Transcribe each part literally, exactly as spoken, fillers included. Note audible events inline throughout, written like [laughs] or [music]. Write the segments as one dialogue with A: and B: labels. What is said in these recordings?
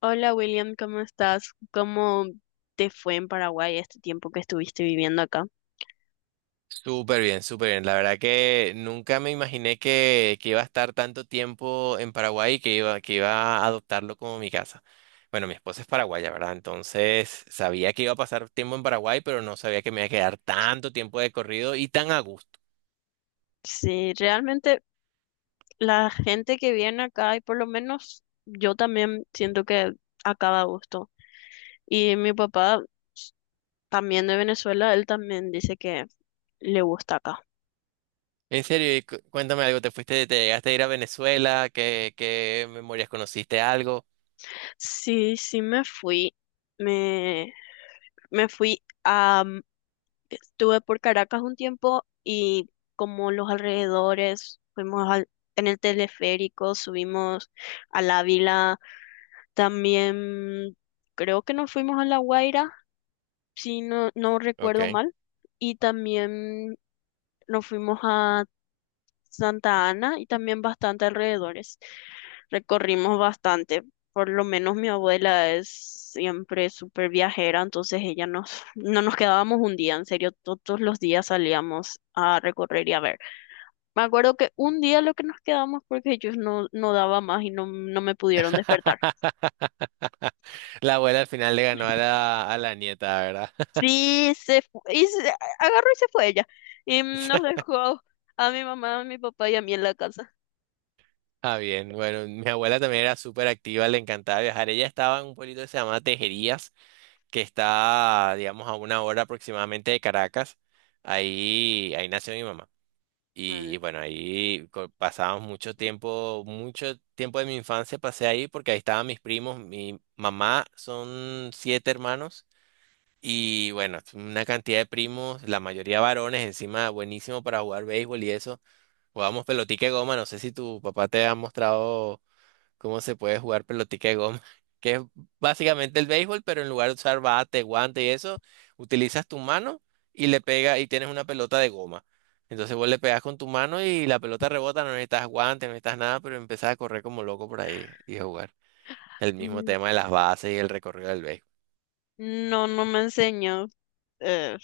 A: Hola William, ¿cómo estás? ¿Cómo te fue en Paraguay este tiempo que estuviste viviendo acá?
B: Súper bien, súper bien. La verdad que nunca me imaginé que, que iba a estar tanto tiempo en Paraguay y que iba, que iba a adoptarlo como mi casa. Bueno, mi esposa es paraguaya, ¿verdad? Entonces sabía que iba a pasar tiempo en Paraguay, pero no sabía que me iba a quedar tanto tiempo de corrido y tan a gusto.
A: Sí, realmente la gente que viene acá, y por lo menos yo también siento que acaba a gusto. Y mi papá también de Venezuela, él también dice que le gusta acá.
B: En serio, y cu- cuéntame algo. ¿Te fuiste? ¿Te llegaste a ir a Venezuela? ¿Qué, qué memorias conociste algo?
A: Sí, sí me fui. Me, me fui. Estuve por Caracas un tiempo y como los alrededores, fuimos al- en el teleférico, subimos al Ávila, también creo que nos fuimos a La Guaira, si no, no recuerdo
B: Ok.
A: mal, y también nos fuimos a Santa Ana y también bastante alrededores. Recorrimos bastante. Por lo menos mi abuela es siempre súper viajera, entonces ella nos, no nos quedábamos un día, en serio, todos los días salíamos a recorrer y a ver. Me acuerdo que un día lo que nos quedamos porque ellos no, no daba más y no, no me pudieron despertar.
B: [laughs] La abuela al final le ganó a la, a la nieta, ¿verdad?
A: Sí, se fu- y se- agarró y se fue ella. Y nos
B: [laughs]
A: dejó a mi mamá, a mi papá y a mí en la casa.
B: Ah, bien, bueno, mi abuela también era súper activa, le encantaba viajar. Ella estaba en un pueblito que se llama Tejerías, que está, digamos, a una hora aproximadamente de Caracas. Ahí, ahí nació mi mamá.
A: Ah,
B: Y bueno, ahí co- pasábamos mucho tiempo, mucho tiempo de mi infancia pasé ahí porque ahí estaban mis primos. Mi mamá son siete hermanos y bueno, una cantidad de primos, la mayoría varones, encima buenísimo para jugar béisbol y eso. Jugábamos pelotica de goma, no sé si tu papá te ha mostrado cómo se puede jugar pelotica de goma, [laughs] que es básicamente el béisbol, pero en lugar de usar bate, guante y eso, utilizas tu mano y le pegas y tienes una pelota de goma. Entonces vos le pegas con tu mano y la pelota rebota, no necesitas guante, no necesitas nada, pero empezás a correr como loco por ahí y a jugar. El mismo
A: mm.
B: tema de las bases y el recorrido del béisbol.
A: No, no me enseñó. eh,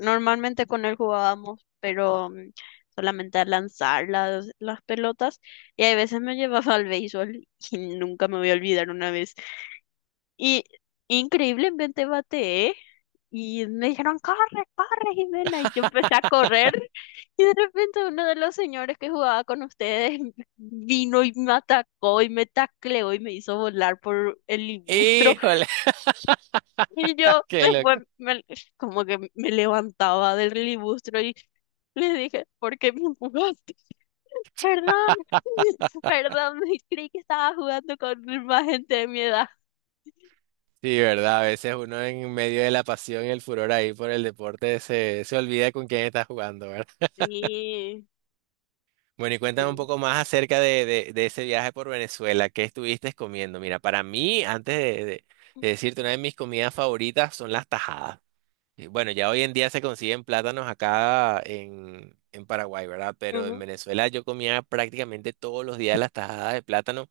A: Normalmente con él jugábamos, pero mm, solamente a lanzar las, las pelotas. Y hay veces me [laughs] llevaba al béisbol y nunca me voy a olvidar una vez. Y increíblemente bateé. Y me dijeron, corre, corre, Jimena. Y yo empecé a correr. Y de repente uno de los señores que jugaba con ustedes [laughs] vino y me atacó y me tacleó y me hizo volar por el libustro.
B: Híjole,
A: Y yo
B: [laughs] qué
A: después
B: loco.
A: me- como que me levantaba del libustro y le dije, ¿por qué me empujaste? Perdón, [laughs] perdón, creí que estaba jugando con más gente de mi edad.
B: Sí, verdad, a veces uno en medio de la pasión y el furor ahí por el deporte se, se olvida con quién está jugando, ¿verdad?
A: Sí,
B: Bueno, y cuéntame un
A: sí.
B: poco más acerca de, de- de ese viaje por Venezuela. ¿Qué estuviste comiendo? Mira, para mí, antes de, de- de decirte, una de mis comidas favoritas son las tajadas. Y Bueno, ya hoy en día se consiguen plátanos acá en, en Paraguay, ¿verdad? Pero en
A: Ujú.
B: Venezuela yo comía prácticamente todos los días las tajadas de plátano.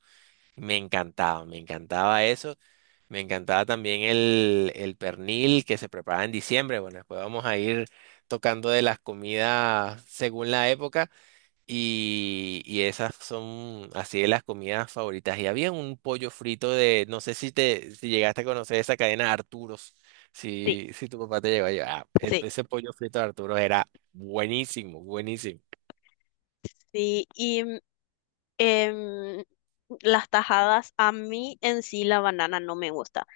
B: Me encantaba, me encantaba eso. Me encantaba también el, el pernil que se preparaba en diciembre. Bueno, después vamos a ir tocando de las comidas según la época. Y, y esas son así de las comidas favoritas. Y había un pollo frito de, no sé si te, si llegaste a conocer esa cadena Arturos,
A: Sí,
B: si, si tu papá te llegó a llevar. el-
A: sí,
B: Ese pollo frito de Arturos era buenísimo, buenísimo.
A: sí. Y mm, em, las tajadas, a mí en sí la banana no me gusta.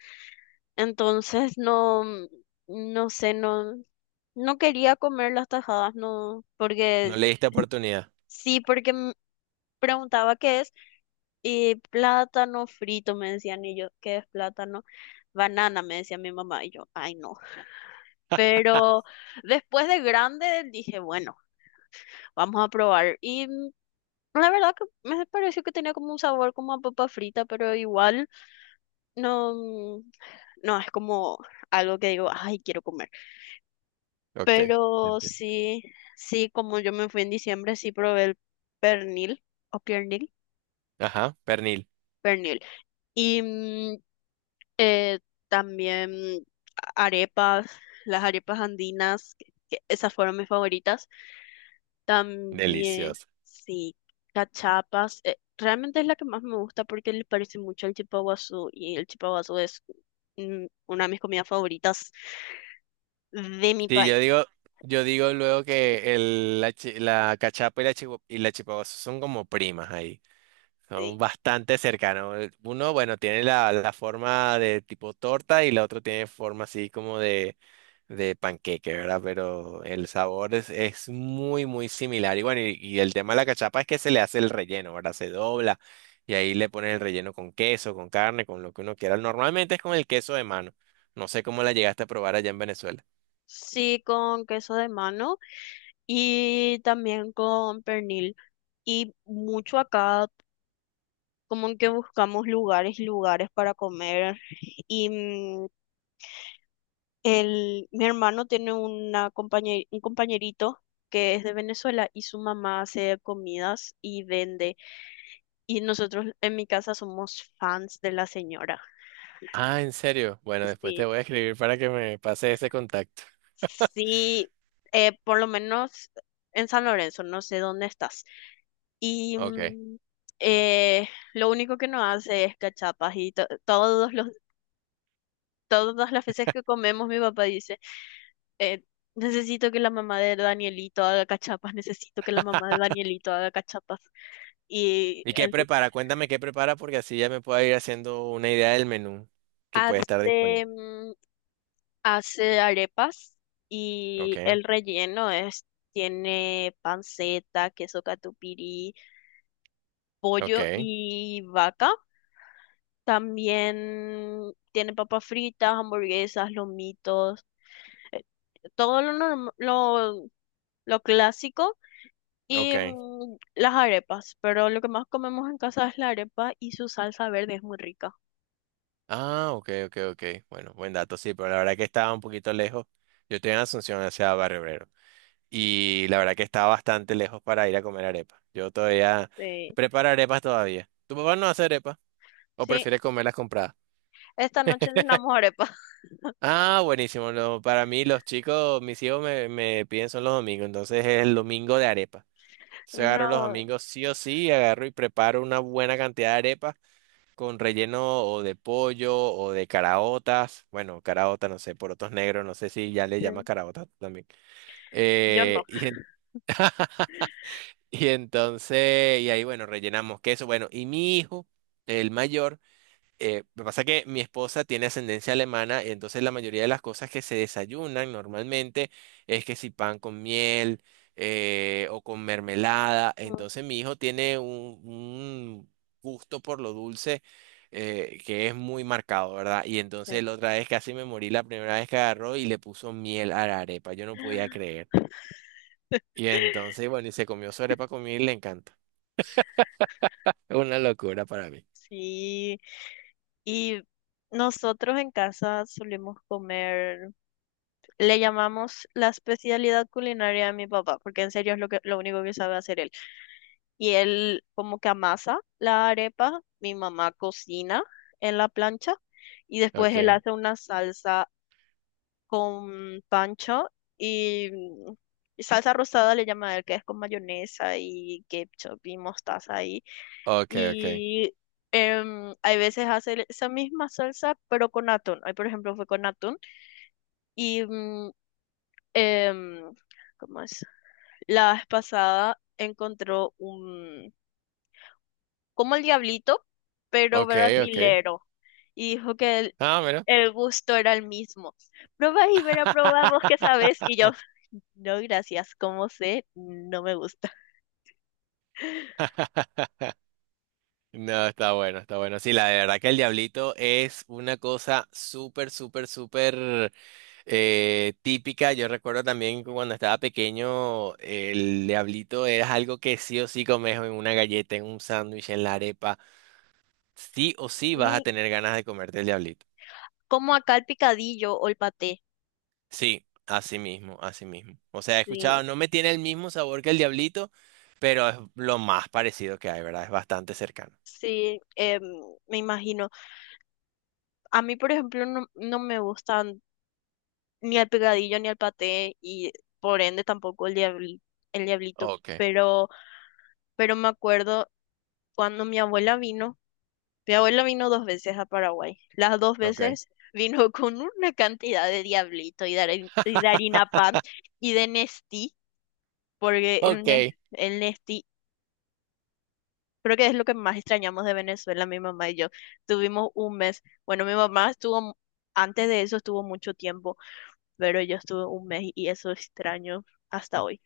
A: Entonces no, mm, no sé, no, no quería comer las tajadas, no, porque
B: No le diste oportunidad.
A: sí, porque me preguntaba qué es. Y plátano frito, me decían, y yo, ¿qué es plátano? Banana, me decía mi mamá, y yo, ay no. Pero después de grande dije, bueno, vamos a probar. Y mm, la verdad que me pareció que tenía como un sabor como a papa frita, pero igual no, mm, no es como algo que digo, ay, quiero comer.
B: Ok,
A: Pero
B: entiendo.
A: sí, sí, como yo me fui en diciembre, sí probé el pernil, o piernil,
B: Ajá, pernil.
A: pernil. Y mm, Eh, también arepas, las arepas andinas, que- que esas fueron mis favoritas. También,
B: Delicioso.
A: sí, cachapas. Eh, realmente es la que más me gusta porque le parece mucho al chipaguazú y el chipaguazú es, mm, una de mis comidas favoritas de mi
B: Sí, yo
A: país.
B: digo, yo digo luego que el, la, chi- la cachapa y la, chihu- y la chihuahua son como primas ahí. Son
A: Sí,
B: bastante cercanos. Eh, Uno, bueno, tiene la, la forma de tipo torta y la otra tiene forma así como de, de panqueque, ¿verdad? Pero el sabor es, es muy, muy similar. Y bueno, y, y el tema de la cachapa es que se le hace el relleno, ¿verdad? Se dobla y ahí le ponen el relleno con queso, con carne, con lo que uno quiera. Normalmente es con el queso de mano. No sé cómo la llegaste a probar allá en Venezuela.
A: sí, con queso de mano y también con pernil. Y mucho acá, como que buscamos lugares y lugares para comer. Y mm, El, mi hermano tiene una compañe- un compañerito que es de Venezuela y su mamá hace comidas y vende. Y nosotros en mi casa somos fans de la señora.
B: Ah, ¿en serio? Bueno, después te
A: Sí,
B: voy a escribir para que me pase ese contacto.
A: sí, eh, por lo menos en San Lorenzo, no sé dónde estás. Y
B: Ok.
A: mm, eh, lo único que nos hace es cachapas y to- todos los, todas las veces que comemos, mi papá dice. eh, Necesito que la mamá de Danielito haga cachapas, necesito que la mamá de Danielito haga cachapas. Y
B: ¿Y qué
A: ente-
B: prepara? Cuéntame qué prepara porque así ya me puedo ir haciendo una idea del menú que puede estar disponible.
A: hace, mm, hace arepas y
B: Ok,
A: el relleno es, tiene panceta, queso catupirí, pollo
B: ok,
A: y vaca. También tiene papas fritas, hamburguesas, lomitos, todo lo, norm- lo, lo clásico. Y
B: ok.
A: mm, las arepas, pero lo que más comemos en casa es la arepa y su salsa verde es muy rica.
B: Ah, ok, ok, ok. Bueno, buen dato, sí, pero la verdad que estaba un poquito lejos. Yo estoy en Asunción hacia Barrio Obrero y la verdad que estaba bastante lejos para ir a comer arepas. Yo todavía
A: Sí,
B: preparo arepas todavía. ¿Tu papá no hace arepas o
A: sí,
B: prefiere comerlas compradas?
A: esta noche cenamos arepa.
B: Ah, buenísimo. lo- para mí los chicos, mis hijos me, me piden son los domingos, entonces es el domingo de arepa.
A: [laughs]
B: Se agarro los
A: No,
B: domingos sí o sí, agarro y preparo una buena cantidad de arepas con relleno o de pollo o de caraotas. Bueno, caraota, no sé, porotos negros, no sé si ya le llamas
A: sí,
B: caraota también.
A: yo no.
B: Eh, [laughs] y, en- y entonces, y ahí, bueno, rellenamos queso. Bueno, y mi hijo, el mayor eh, lo que pasa es que mi esposa tiene ascendencia alemana, y entonces la mayoría de las cosas que se desayunan normalmente es que si pan con miel eh, o con mermelada.
A: Mm.
B: Entonces mi hijo tiene un, un gusto por lo dulce eh, que es muy marcado, ¿verdad? Y entonces
A: Sí.
B: la otra vez casi me morí la primera vez que agarró y le puso miel a la arepa. Yo no podía creer. Y
A: [laughs]
B: entonces, bueno, y se comió su arepa con miel y le encanta. Es una locura para mí.
A: Sí, y nosotros en casa solemos comer. Le llamamos la especialidad culinaria de mi papá, porque en serio es lo que, lo único que sabe hacer él. Y él como que amasa la arepa, mi mamá cocina en la plancha y después él
B: Ok,
A: hace una salsa con pancho y, mm, y salsa rosada le llama a él, que es con mayonesa y ketchup y mostaza y,
B: ok, ok,
A: y em, hay veces hace esa misma salsa pero con atún. Hoy por ejemplo fue con atún y mm, em, ¿cómo es? La vez pasada encontró un, como el diablito, pero
B: ok, ok.
A: brasilero, y dijo que el,
B: Ah, mira.
A: el gusto era el mismo. Probá y verá, probá vos que sabes, y
B: [laughs]
A: yo, [laughs] no, gracias, como sé, no me gusta.
B: No, está bueno, está bueno. Sí, la de verdad que el diablito es una cosa súper, súper, súper eh, típica. Yo recuerdo también que cuando estaba pequeño, el diablito era algo que sí o sí comes en una galleta, en un sándwich, en la arepa. Sí o sí vas a
A: Y
B: tener ganas de comerte el diablito.
A: como acá el picadillo o el paté,
B: Sí, así mismo, así mismo. O sea, he
A: sí,
B: escuchado, no me tiene el mismo sabor que el diablito, pero es lo más parecido que hay, ¿verdad? Es bastante cercano.
A: sí, em, me imagino. A mí, por ejemplo, no, no me gustan ni el picadillo ni el paté, y por ende tampoco el diabli- el diablito,
B: Ok,
A: pero pero me acuerdo cuando mi abuela vino, mi abuela vino dos veces a Paraguay, las dos
B: ok.
A: veces vino [laughs] con una cantidad de diablito y de, harin- y de harina pan y de Nestí, porque el,
B: Ok,
A: ne- el Nestí creo que es lo que más extrañamos de Venezuela, mi mamá y yo. Tuvimos un mes, bueno, mi mamá estuvo, mu- antes de eso estuvo mucho tiempo, pero yo estuve un mes y eso extraño hasta hoy.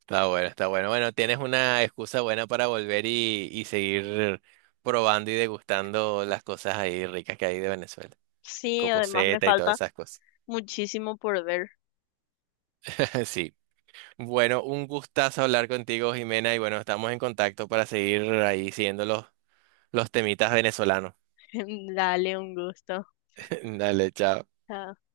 B: está bueno, está bueno. Bueno, tienes una excusa buena para volver y, y seguir probando y degustando las cosas ahí ricas que hay de Venezuela.
A: Sí, además me
B: Cocoseta y todas
A: falta
B: esas cosas.
A: muchísimo por ver.
B: [laughs] Sí. Bueno, un gustazo hablar contigo, Jimena, y bueno, estamos en contacto para seguir ahí siguiendo los, los temitas venezolanos.
A: [laughs] Dale un gusto.
B: [laughs] Dale, chao.
A: Chao.